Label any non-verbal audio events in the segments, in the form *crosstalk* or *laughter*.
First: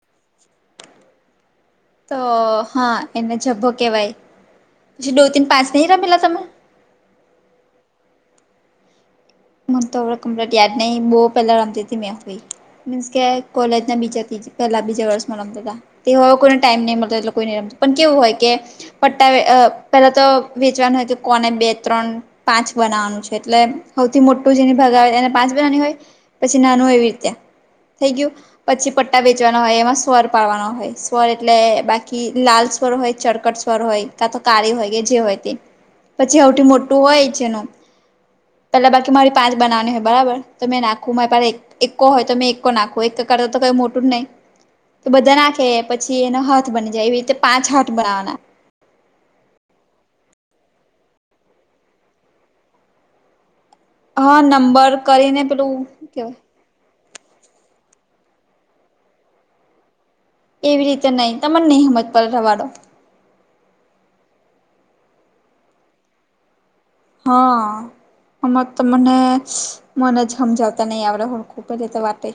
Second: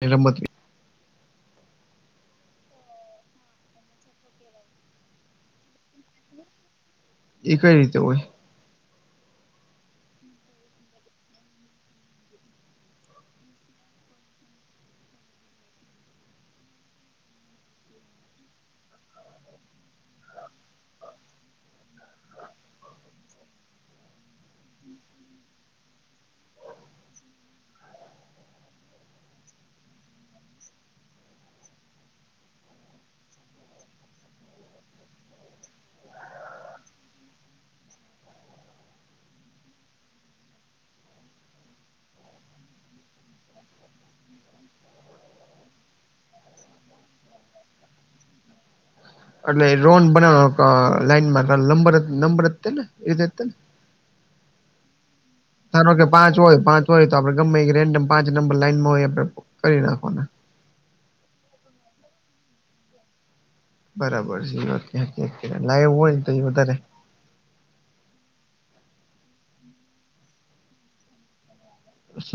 નિરમ હતી તો હા એને જ્ભો કેવાય પછી દો તન પાંચ નહી રમેલા તમે એ કઈ રીતે હોય હું તો કપ્લીટ યાાર ન બો પહેલા રી હતી મે મીન્સ કે કોલેજ ના બીજા પહેલા બીજા વર્ષ માં રમતાતા. તેવે કોઈને ટાઈમ નહી મળ લોકોમ પણ કેવું હોય કે પટ્ટા પેલા તો વેચવાનું હોય કે કોને બે ત્રણ પાંચ બનાવાનું છે એટલે સૌથી મોટું જેની ભાગા આવે એને પાંચ બનાની હોય પછી નાનું એવી રીતે થેકયુ પછી પટ્ટા વેચવાના હોય એમાં સ્વર પાડવાનો હોય સ્વર એટલે બાકી લાલ સ્વર હોય ચરકટ સ્વર હોય કા તો કાળી હોય કે જે હોય તે પછી સવથી મોટું હોય છેનું પેલા બાકી મારી પાંચ બનાવની હોય બરાબર તો મેં નાખું મારે પલા એક એકકો હોય તો મેં એકકો નાખો એક કરતા તો કઈ મોટું જ નહીં. તો બધા નાખે પછી એનો હથ બની જાય એવી રીતે પાંચ હથ બનાવવાના એટલે રોન બનાવવાનો લાઈનંબંરને એવી રીતેને હા નંબર કરીને પેલું સારો કે પાંચ કેવાય હોય પાંચ હોય તો આપડે ગમે રેન્ડમ પાંચ નંબર લાઈન માં હોય આપે કરી નાખવાના એવી રીતે નહીિ તને નહીંજ પવાડો બરાબર છે લાઈવ હોય તો વ તારે હા આમાં તો મને મને જ સમજાવતા નહી આવડ્યા હો હું કરે તમારા ભાઈ?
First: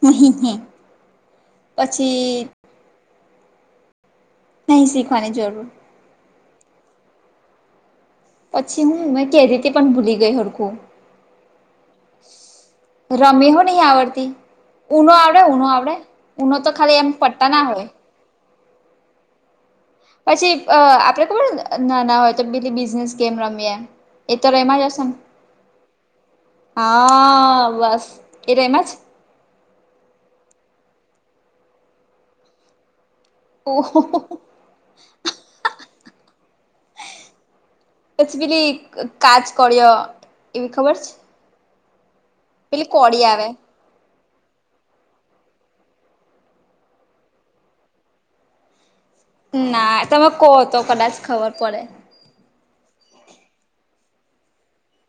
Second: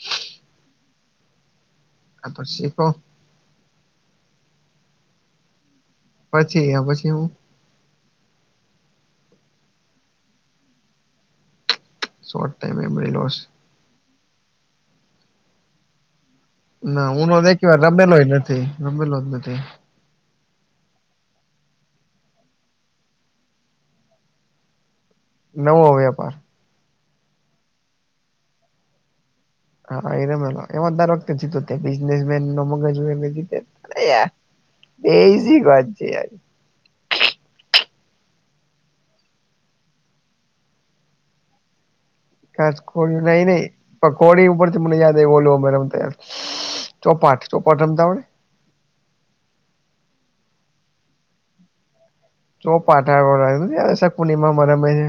હું હે હી હે પછી આ શીખો નહી શીખવાની જરૂર. પછી પછી હું પછી મ મે કે હ રીતે પણ ભૂલી ગય અકો શોર્ટ ટાઈમ મેમરી લોસ રમીહો નહી આવડતી ઉનું આવડે ઉનો આવડે ઊનો તો ખાલી એમ ના ઉનો પટ્ટા એક ના વાર હોય રમેલો જ નથી રમેલો જ નથી પછી આપડે કોબ ના ના હોય તો પેલી બિઝનેસ કેમ રમીએે એત રહે એમાં જસન નવું હોવે્યાપાર હા બસ એ ર એમાં જ હા એરામલા એમતારોખ સીકતે બિઝનેસ મેન નમ ગજ ઓહો બેજીી ગરજ પછ બીલી કજ કર્યો એવી ખબર છે કજ પેલી કર્યું કોળી નઈ આવે નહી પ કોડી ઉપર થી મને યાદ એ ઓોલ અ રમય ચોપાટ ચોપાટ રમતા હો ને ના તમે કહો તો કદાચ ખબર પડે ચોપાટ નથી ઓલી સકુની મામાં રમે છે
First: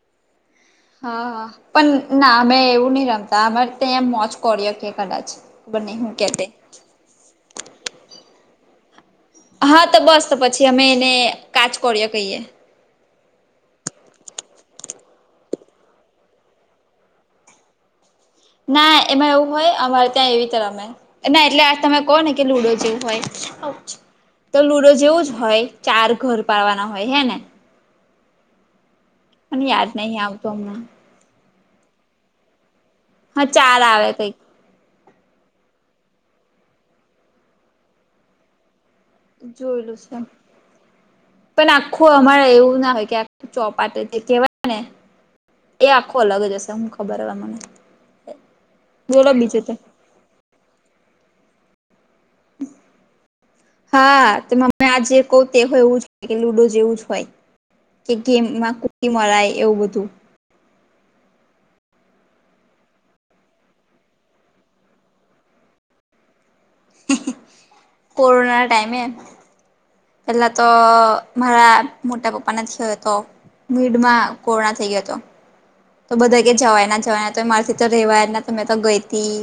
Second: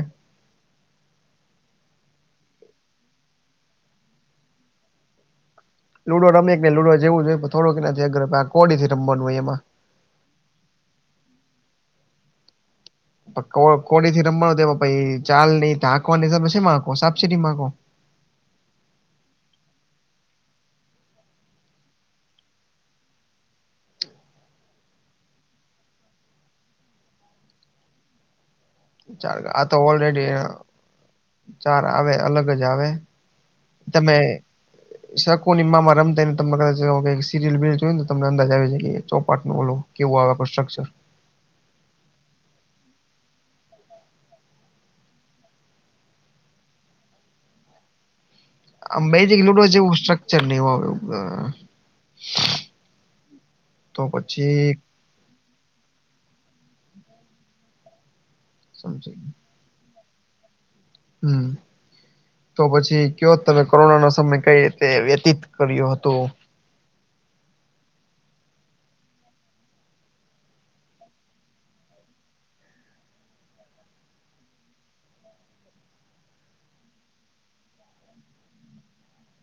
હા પણ ના અમે એવું નહ રમતા અમારે ત્યા મોજ કરી્યો કે કદાચ ખબર નહી હું લુડો તે રમી કે ને લુડો જવું જોઈએ થડોું નાનાથી અગર આ કોડીથી રમવાનું હોય એમાં હા તો, બસ તો પછી અમે એને કાચ કોળિયો કહીએ. કોડ કોડીથી રમવાનું પહિ ચાલ ની તાકવાની કે પછી સાપસીડી માંગો. ના એમાં એવું હોય અમારે ત્યાં એવી રીત રમે. ના એટલે આ તમે કહો ને કે લુડો જેવું હોય. આઉચ. તો લુડો જેવું જ હોય ચાર ઘર પાવાના હોય. હે ને? ચાર મને આ તો યાદ નહી ઓલરેડી અ આવતું હમણાં ચાર આવે અલગ જ આવે હા ચાર આવે તમે શકુનીમાંમાં રમતે *unintelligible* તમે સિરિયલ બિરિયમ જોવેન તો તમને અંદાજ આવી જાય કે કઈક ચોપાટનું ઓલું જોયેલું છે કેવું આવે કન્સ્ટ્રક્ચર. પણ આખું અમારે એવું ના હોય કે આ ચોપાટેથી કેવાય ને એ આખો અલગ જ હશે. હું ખબર હવે મને. આમ બોલો મેગીન બીજું લોચા તે જેવું સ્ટ્રકચર ને એવું આવે અ હા તે પછી મને આજે કોકે હોય એવું જ કે લુડો જેવું જ હોય કે, ગેમમાં કુ સમજી મરાય એવું બધું. હમ. તો પછી કયો તમે કોરોનાના સમયે કઈ રીતે વ્યતીત કર્યો હતો કોરોના ટાઈમે પેલાં તો મારા મોટા પપ્પા ના છયોતો. ભીડમાં કોરોના થઈ ગયોતો. તો બધા કે જવાય ના જવાય તો મારેથી તો રહેવાય ના, તો મેં તો ગઈતી.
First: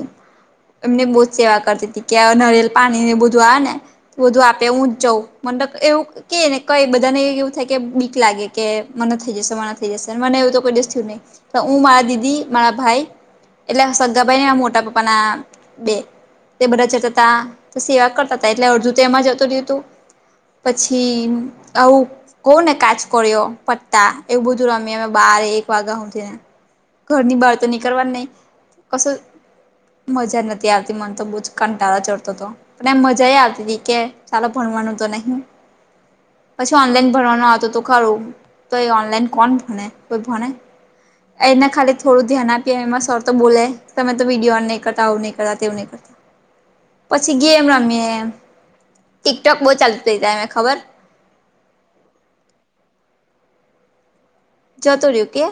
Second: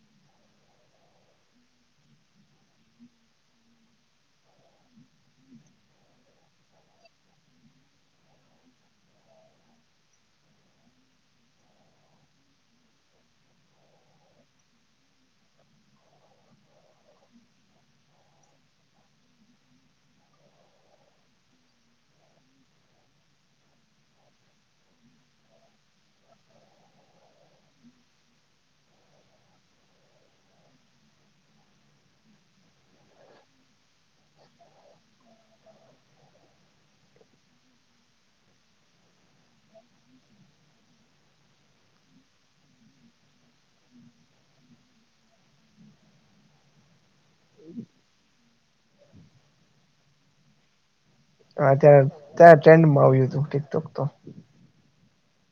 એમની બહુ જ સેવા કરતીતી, કે નારિયલ પાણી ને એ બધું આવે ને. બધું આપે હું જ જઉં. મન તો એવું કે ને કઈ બધાને એવું થાય કે, બીક લાગે કે મને થઈ જશે મને થઈ જશે મને એવું તો કોઈ દીઠયુ થયું નહીં. હું મારા દીદી, મારા ભાઈ એટલે સગ્ગા ભાઈ નઈ મોટા પપ્પાના બે. તે બધા જતાતા, તો સેવા કરતાતા, એટલે અડધુ એમાં જતું રયુતું. પછી આવું કોને કાચ કોળિયો, પત્તા એવું બધું રમીએ અમે બારે એક વાગા હુધી ઘરની બાર તો નીકળવાનું નહી કશું મજા નથી આવતી મન તો, બહુ જ કંટાળા ચડતોતો. અને આમ મજાયે આવતીતી કે ચાલો ભણવાનું તો નહી. પછી ઓનલાઈન ભણવાનો આવતુતું ખરું, તો એ ઓનલાઈન કોણ ભણે. કોઈ ભણે? એને ખાલી થોડું ધ્યાન આપીએ એમાં સર તો બોલે. તમે તો વિડીયો ઓન નહી કરતા, આવું નહી કરતા, તેવું નહી *inaudible* પછી ગેમ રમીએ, ટીકટોક બહુ ચાલતુતું એ ટાઈમએ. ખબર? હા, ત્યારે ત્યારે ટ્રેન્ડમાં આવ્યુતુ ટીકટોક તો. જતુ રહ્યુ કે,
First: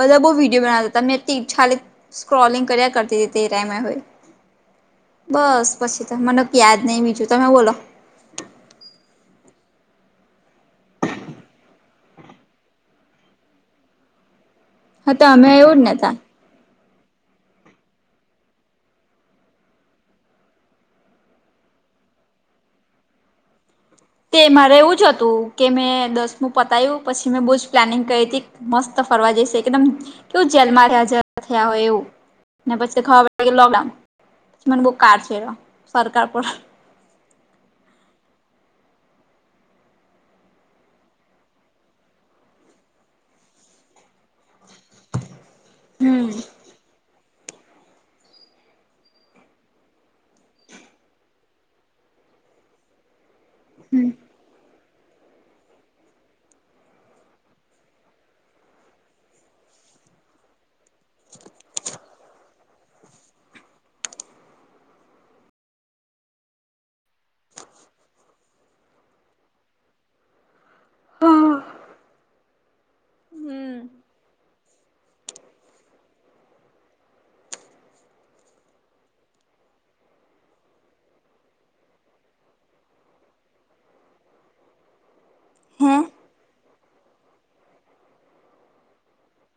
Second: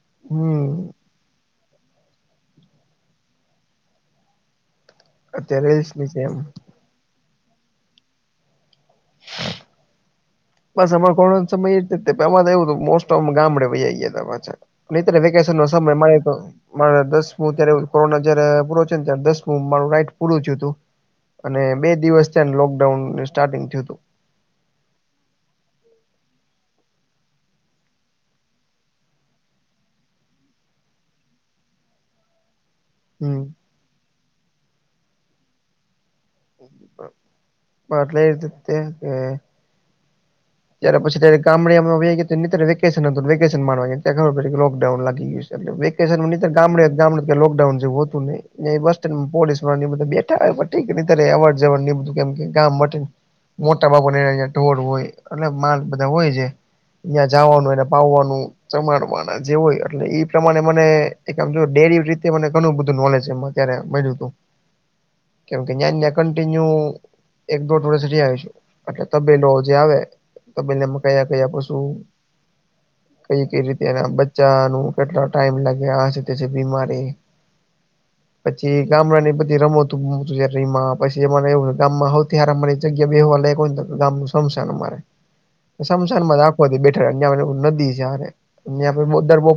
બધા બહુ વિડીયો હમ બનાતાતા. મે તી ખાલી સ્ક્રોલિંગ કર્યા કરતીતી તે ટાઈમેં હોય. બસ! અત્યારે રીલ્સ પછી ની તો છે મને એમ. યાદ નહી બીજું તમે બોલો. *inaudible* બસ અમા થોડોક સમયમાં તો એવું મોસ્ટ ઓફ ગામડે બધાં વયા ગયાતા પાછા. હા નહીતર તમે વેકેશનના એવું જ ને તા સમયમાએ તો મારે દસમું ત્યારે કોરોના જયારે પૂરો છે ને ત દસમું મારું રાઈટ પૂરું થયુતું. અને બે થયા ને લોકડાઉન સ્ટાર્ટિંગ થયુતું. તે મારે એવું જ હતું કે મેં દસમું પતાયું પછી મેં બહુ જ પ્લાનિંગ કરી હતી. મસ્ત ફરવા જઈશે એકદમ કેવું જેલમાં હાજ થયા હોય એવું ને પછી ખવા પ હમ લકડાઉન બ કાળછે એ ર સરકાર માટલે એર્તીતે ત્યારે પછી જ્યારે ગામડે અમે વયા ગ્યાતા નીતર વેકેશન હતુંન વેકેશન માણવા ગયાં ખબર *unintelligible* પેલો ડાઉન લાગી જશે, વેકેશન હમ નીતર ગામડે જવાનું ત્યાં લોકડાઉન જેવું હો તું નય. ત્યાં બસ સ્ટેન્ડમાં પોલીસવાળા ને એ બધા બેઠા હોય પણ ઠીક અત્યારે અવર જવરને એ બધું કેમ કે, ગામ માટે મોટા બાપુને યા ટોળું હોય. એટલે માર્ગ બધા હોય છે યા જવાનું એને પાવવાનું. સમારવાના જે હોય એટલે એ પ્રમાણે મને એક આમ જો ડેરી રીતે મને ઘણું બધું નોલેજ છે મન. ત્યારે મળ્યુતું. જ કિન્યુ એક દોઢ વડષધી આવીશું એટલે તબેલો જે આવે. તો બબેલામાં કયા કયા પશુ કઈ કઈ હમ રીતે એના બચ્ચાનું કેટલો ટાઈમ લાગે હ ત બીમારે. પછી ગામડા ની બધી રમતું પછી ગામમાં ત અમારી જગ્યા બેવા લે ગામું શમશાન અમારે. હે શમશાનમાંજા આઓ બેઠા નદી છે દરબો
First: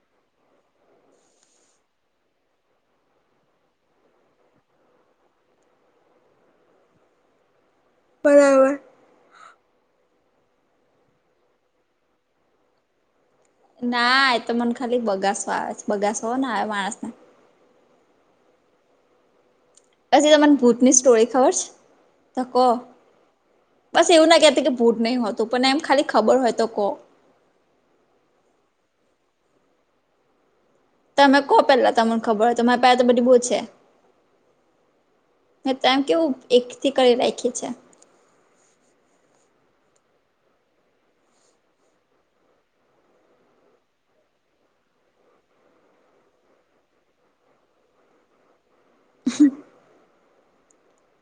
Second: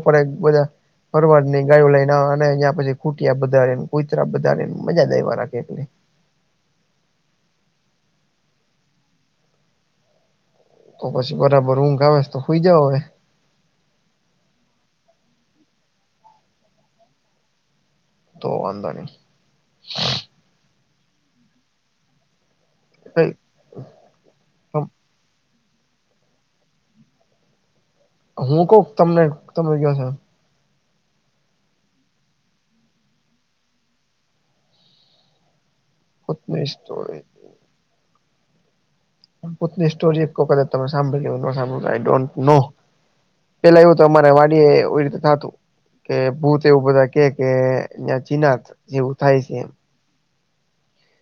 બધા ફરવાડ ન ગાયો લઈને અને્યાં પછી ખુટ બધારે ને કોઈતરા બારેને મજા દેખ *inaudible* બરાબર. તો પછી બરાબર ઊંઘ આવે તો હુય જાવ હવે. ના એતો મને ખાલી બગાસો આવે છે બગાસો હો ને આવે માણસ તો વાંધ નહી. આજ તમાને ભુથની સ્ટોરી ખબર છે ત કો. એઈ બસ એવું ના કહેતી કે ભૂત નહી હોતું પણ એમ ખાલી ખબર હોય તો કોહ. હું ક તમને તમે કયો છો તમે કો પેલા તમને ખબરય મારે પહેલા તો બધી બહુ છે. તમ કેવું એક ભૂતની થી કરી સ્ટોરી રાખી છે. ભુતની સ્ટોરી એક વખત જ તમે સાંભળી કે ન સાંભળ આઈ ડોન્ટ નો. પેલા એવું તો અમારે વાડી એ રીતે થતું. કે ભૂત એવું બધા કે કે ત્યાં ચીના જેવું થાય છે એમ.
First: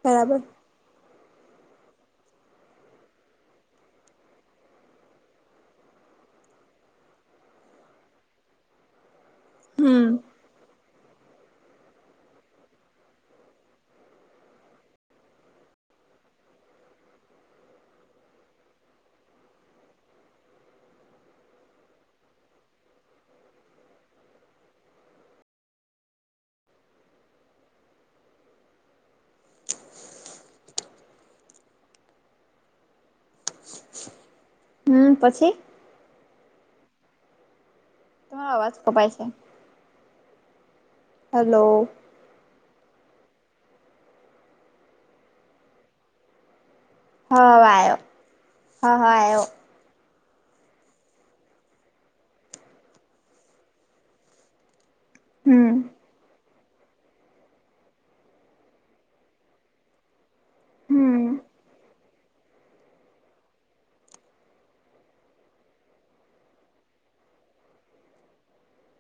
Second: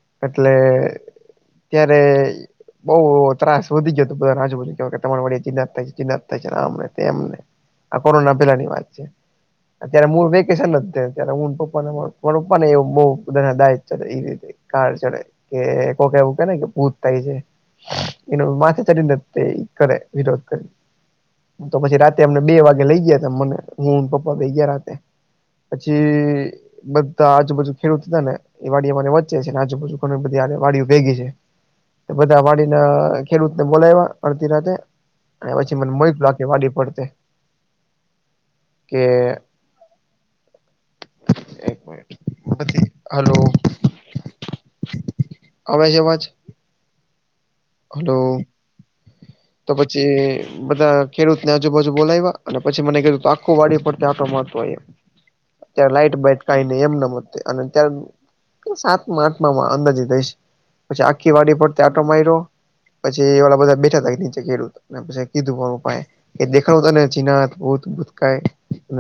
બરાબર. એટલે ત્યારે બઉ ત્રાસ વધી ગયોતો બધા રાજુ તમારા ચિનાર થાય છે ચિનાર થાય છે આમ તેમને. આ કોરોના પેલા ની વાત છે અત્યારે હમ મૂળ વેકેશન ત્યારે પપ્પાને પપ્પ ને એ બ બધા દાય એ રીતે. કાર ચડે કે કોક એવું કેને કે ભૂત થાય છે. એનું માથે ચટીંદતે એક કરે વિરોધ કરી તો પછી રાતે અમને બે વાગે લઈ ગયા ત મને હું પપ્પા ભઈ ગયા રાતે. પછી બધા આજુબાજુ ખેડૂત હતા ને એ વાડીને વચે છે આજુબાજુ ઘણી બધી વાડીઓ ભેગી છે બધા વાડી ના ખેડૂતને બોલાવ્યા અડધી રાતે અને પછી મને મોકખ વાડી પડતે તરો આવાજ કે કપાય છે. એક હાલો. મિનિટ હલો અ છે અવાજ હ વા હલો હા હા આયો. તો પછી બધા ખેડૂતને આજુબાજુ બોલાવ્યા અને પછી મને કીધું આખું વાડી પર આખો આટો મારતો એમ. હમ અ લાઈટ બ કઈ નહી એમના મ અને ત્યારે સાતમા આઠમા માં અંદાજે થઈશ. પછી હમ આખી વાડી પર આટો મારી્યો પછી એ વાળ બધા બેઠા ત પસે કે દુબર ઉપાય એ દેખાડું તો ને ના ભૂત ભૂતકા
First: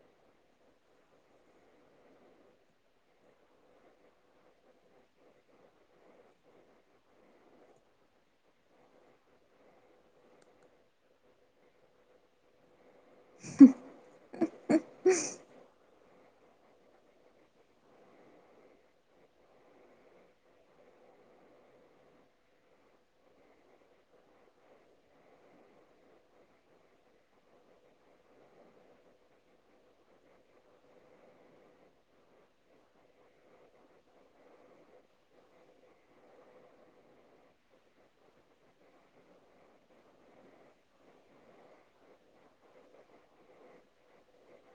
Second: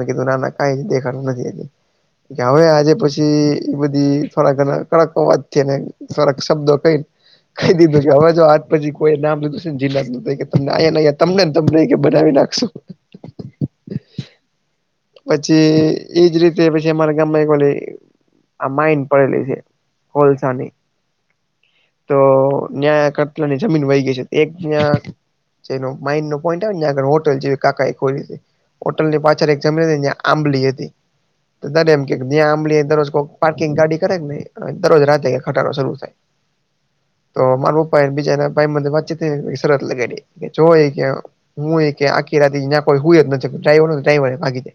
કીધું નાના ક દેખાડું નથીજ. હવે આજે પછી એ બધી થોડાક ઘ કડક વાત છે ને થોક શબ્દો કઈ કહી દીધો કે હવે જો આજ પછી કોઈ નામ લીધું છે ને જિલ્લા તમ અહીયાનેયા તમનેને તમને કે બનાવી નાખશો. હ પછી એજ રીતે રા ગામમાં આ માઇન પડેલી છે કોલસાની. તો ન્યા કરતલાની જમીન વહી ગઈ છે એક્યા માન્ડ નો પોઈન્ટ આવેને આગળ હોટલ જે કાકા એ કોતે હોટલ ની પાછળ *unintelligible* આંબલી હતી. દરે એમ જ્યાં આંબલી દરરોજઈક પાર્કિંગ ગાડી કરે નહી દરરોજ રાતે ક ખટારડો શરૂ થાય. તો મારા પપ્પા બીજાના ભાઈ મ વાતચીત શત લગાડી જો કે આ હું કે આખી રાતી્યા કોઈય જ નથીાઈ ટાઈ બાકી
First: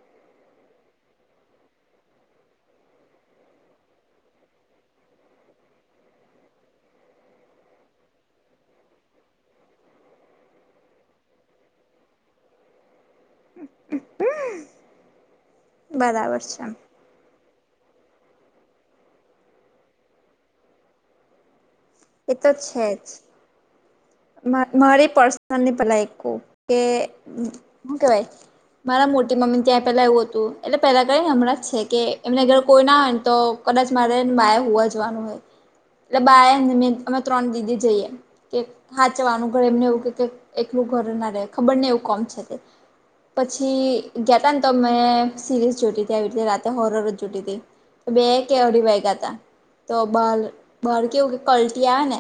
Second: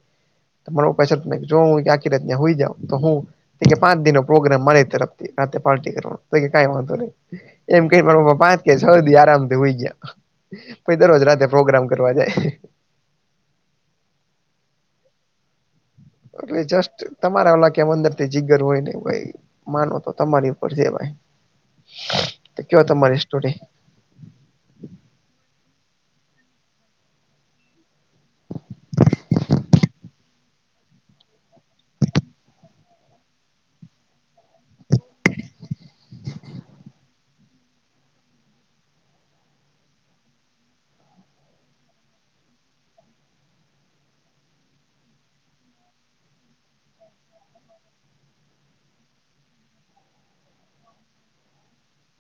તમારોું પૈસા જો હું આખી રત ત્યાં હોઈ જં તો હું તો કે પાંચ દિ નનો પ્રોગ્રામ મળે તરફથી રા પાર્ટી કરવાનો તો કઈ વાંધો નહીં. એમ ક પપા પાંચ કે સધી આરામથી હુંય જાય. પછ દરરોજ રાતે પ્રોગ્રામ કરવા જાય. હ અલી છે. જસ્ટ તમારા કેમ અંદર જીગ્ગર હોય નને ભાઈ માનો તો તમારી ઉપર છે ભાઈ. એ તો કેયો છે તમારી જ સ્ટોરી. મારી પર્સનલની ભલા એક કે શું કેવાય મારા મોટી મમ્મી ત્યાં પેલા એવું હતું એટલે પહેલા ક હમણાં જ છે કે એમને અર કોઈ ના હોય તો કદાચ મારે માયા હોવા જવાનું હોય. એટલે બાાય અમે ત્રણ દીદી જઈએ કે હાચવાનું ઘર એમને એવું કે એટલું ઘર ના રહેે ખબર ને એવું કોમ છે તે પછી ગયાતા ને તો મેં સિરીઝ જોટી હતી આવી રીતે રાતે હોરર જ જોટી હતી. તો બે કેવરી વાઈકા હતા તો બહાર બહાર કેવું કે કલટી આવે ને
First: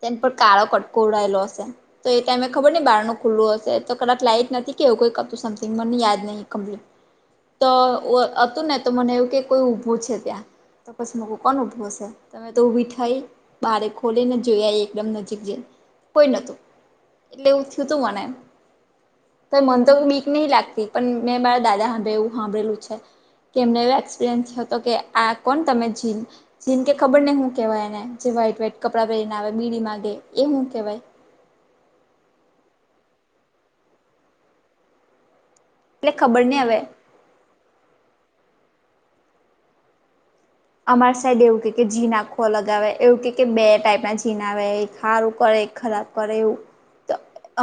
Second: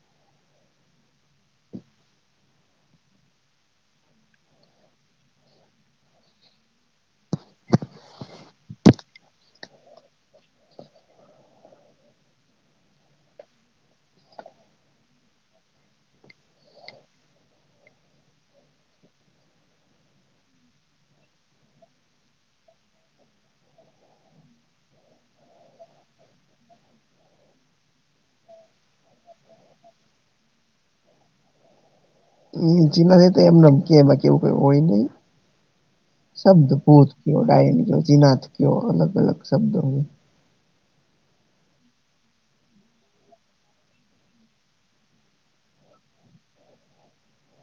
તેને પણ કાળો કટકો ઉડાયલો હશે. તો એટમે ખબર નને બારનું ખુલ્લું હશે તો કદાચ લાઈ જ નથી કેવુંઈ કતું સમથિંગ મને યાદ નહીં કમ્પ્લીટ તો હતું ને તો મને એવું કે કોઈ ઉઊભું છે ત્યાં તો પછી મ કોણ ઉભો હશે તમે તો ઉઊભી થઈ બારે ખોલીને જોઈ એકદમ નજીક જ કોઈ નોતું એટલે એું થયું તું મને એમ. મન તો મીક નહી લાગતી પણ મેં મારા દાદા સાંભે એવું સાંભળેલું છે. કે એમને એવ એક્સપિરિયન્સ હતો કે આ કોણ તમે જીમ જેન કે ખબર ને હું કેહેવાય એને જે વ્હાઈટ વહાઈટ કપડાં પહેરીને આવે બીડી માંગે એ હું કહેવાય. ચીમાં તો એમકી એમાં કેવું કઈ હોય નહી એટલે ખબર નહીં શબ્દ હવે ભૂત કયો ડાયન કયો જીનાથ કયો અલગ અલગ શબ્દોની અમારા સાઈડ એવું ક જી આખો લગાવે એવું ક કે બે ટાઈપ ના જીન આવે એ સારું કરે ખરાબ. કર એવું.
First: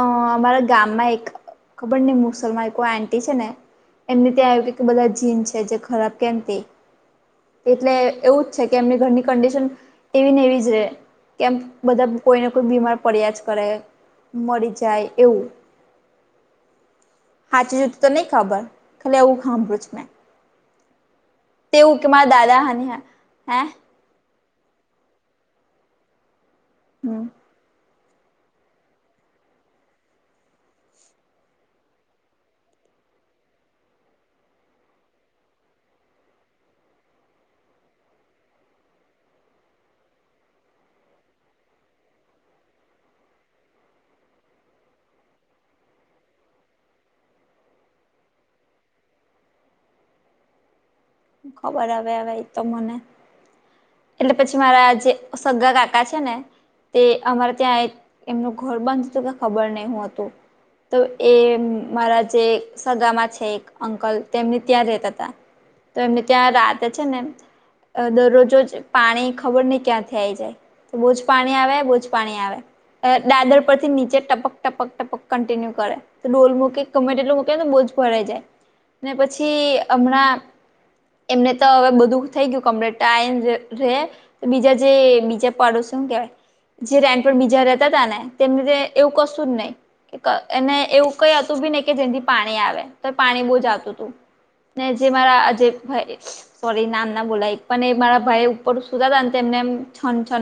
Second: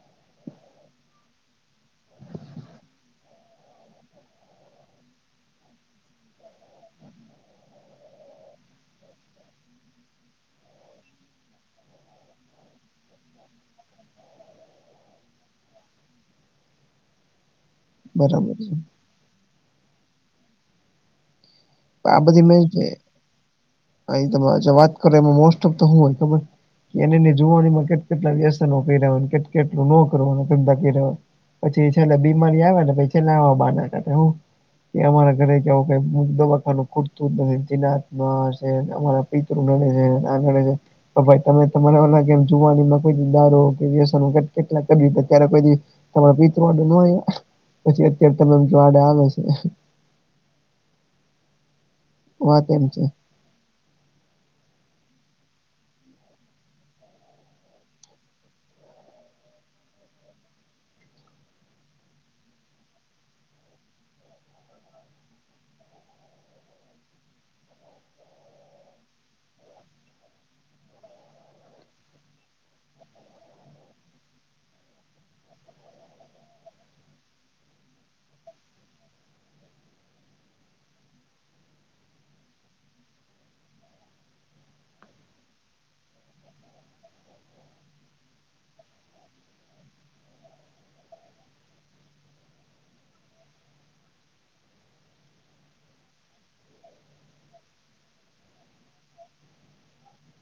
અ અમારા ગામમાં એક ખબર ને મુસલમાં કોઈ આંટી છે ને એમને ત્યાં આવ કે કે બધા જીન છે જે ખરાબ કેમ તે એટલે એવું જ છે કે એમને ઘરની કંડિશન એવી ને એવી છે. કેમ બધા કોઈને કોઈ બીમાર પડ્યા જ કરે મરી જાય એવું. હમ હાચી જુતું તો નહી ખબર ખાલી એવું સાંભળું છે. તેવું કે મારા દાદા હની હ હે? અહી તમે વાત કરો એમાં મોસ્ટ ઓફ તો હું હોય ખબર હમ એનેને જોવાની કે કેટલા વ્યસનો કેટું ન કરવા પછી છેલ્લે બીમારી આવે ને પછી છેલ્લા આવવા બના કર હું. કે અમારા ઘરે કેવો ક મુ કુતું જ નથી નાથમાં છે અમારા પિતૃું નડ છે *unintelligible* તો ભાઈ તમે તમારા લાગેમ જોવાની માં કોઈ દારૂ કે વસવા કેટલા કર્યું ત્યારે કોઈ તમારા પિતૃ વાડે ન પછી અત્યારે તમેમ જોવાડે આવે છે ખબર આવે હ એ તો વાત એમ મને છે એટલે પછી મારા જે સગ્ગા કાકા છે ને તે અમારે ત્યાં એમનું ઘર બંધ હતું કે ખબર નહું હતું તો એ મારા જે સગામાં છે એક અંકલ તેમને ત્યાં રહેતા હતા તો એમને ત્યાં રાતે છે ને દરરોજોજ પાણી ખબર નહ ક્યાંથી આઈ જાય બુ જ પાણી આવે બુજ પાણી આવે દાદર પરથી નીચે ટપક ટપક ટપક કન્ટિન્યુ કરે ડોલ મૂકી કમેટ એટલો મૂકીનેને બહુજ ભરાઈ જાય ને પછી હમણાં એમને તો હવે બધું થઈ ગયું કમરેટ આ રે તો બીજા જે બીજા પડો શું કેવાય જે રેન પણ બીજા રહેતા તા ને તેમને એવું કશું જ નહી એને એવું કઈ હતું બી નને કે જેથી પાણી આવે તો પાણી બહુ જ આવતું હતું ને જે મારા સરી નામ ના બોલાય પણ એ મારા ભાઈ ઉપર સુધ હતાને છ છ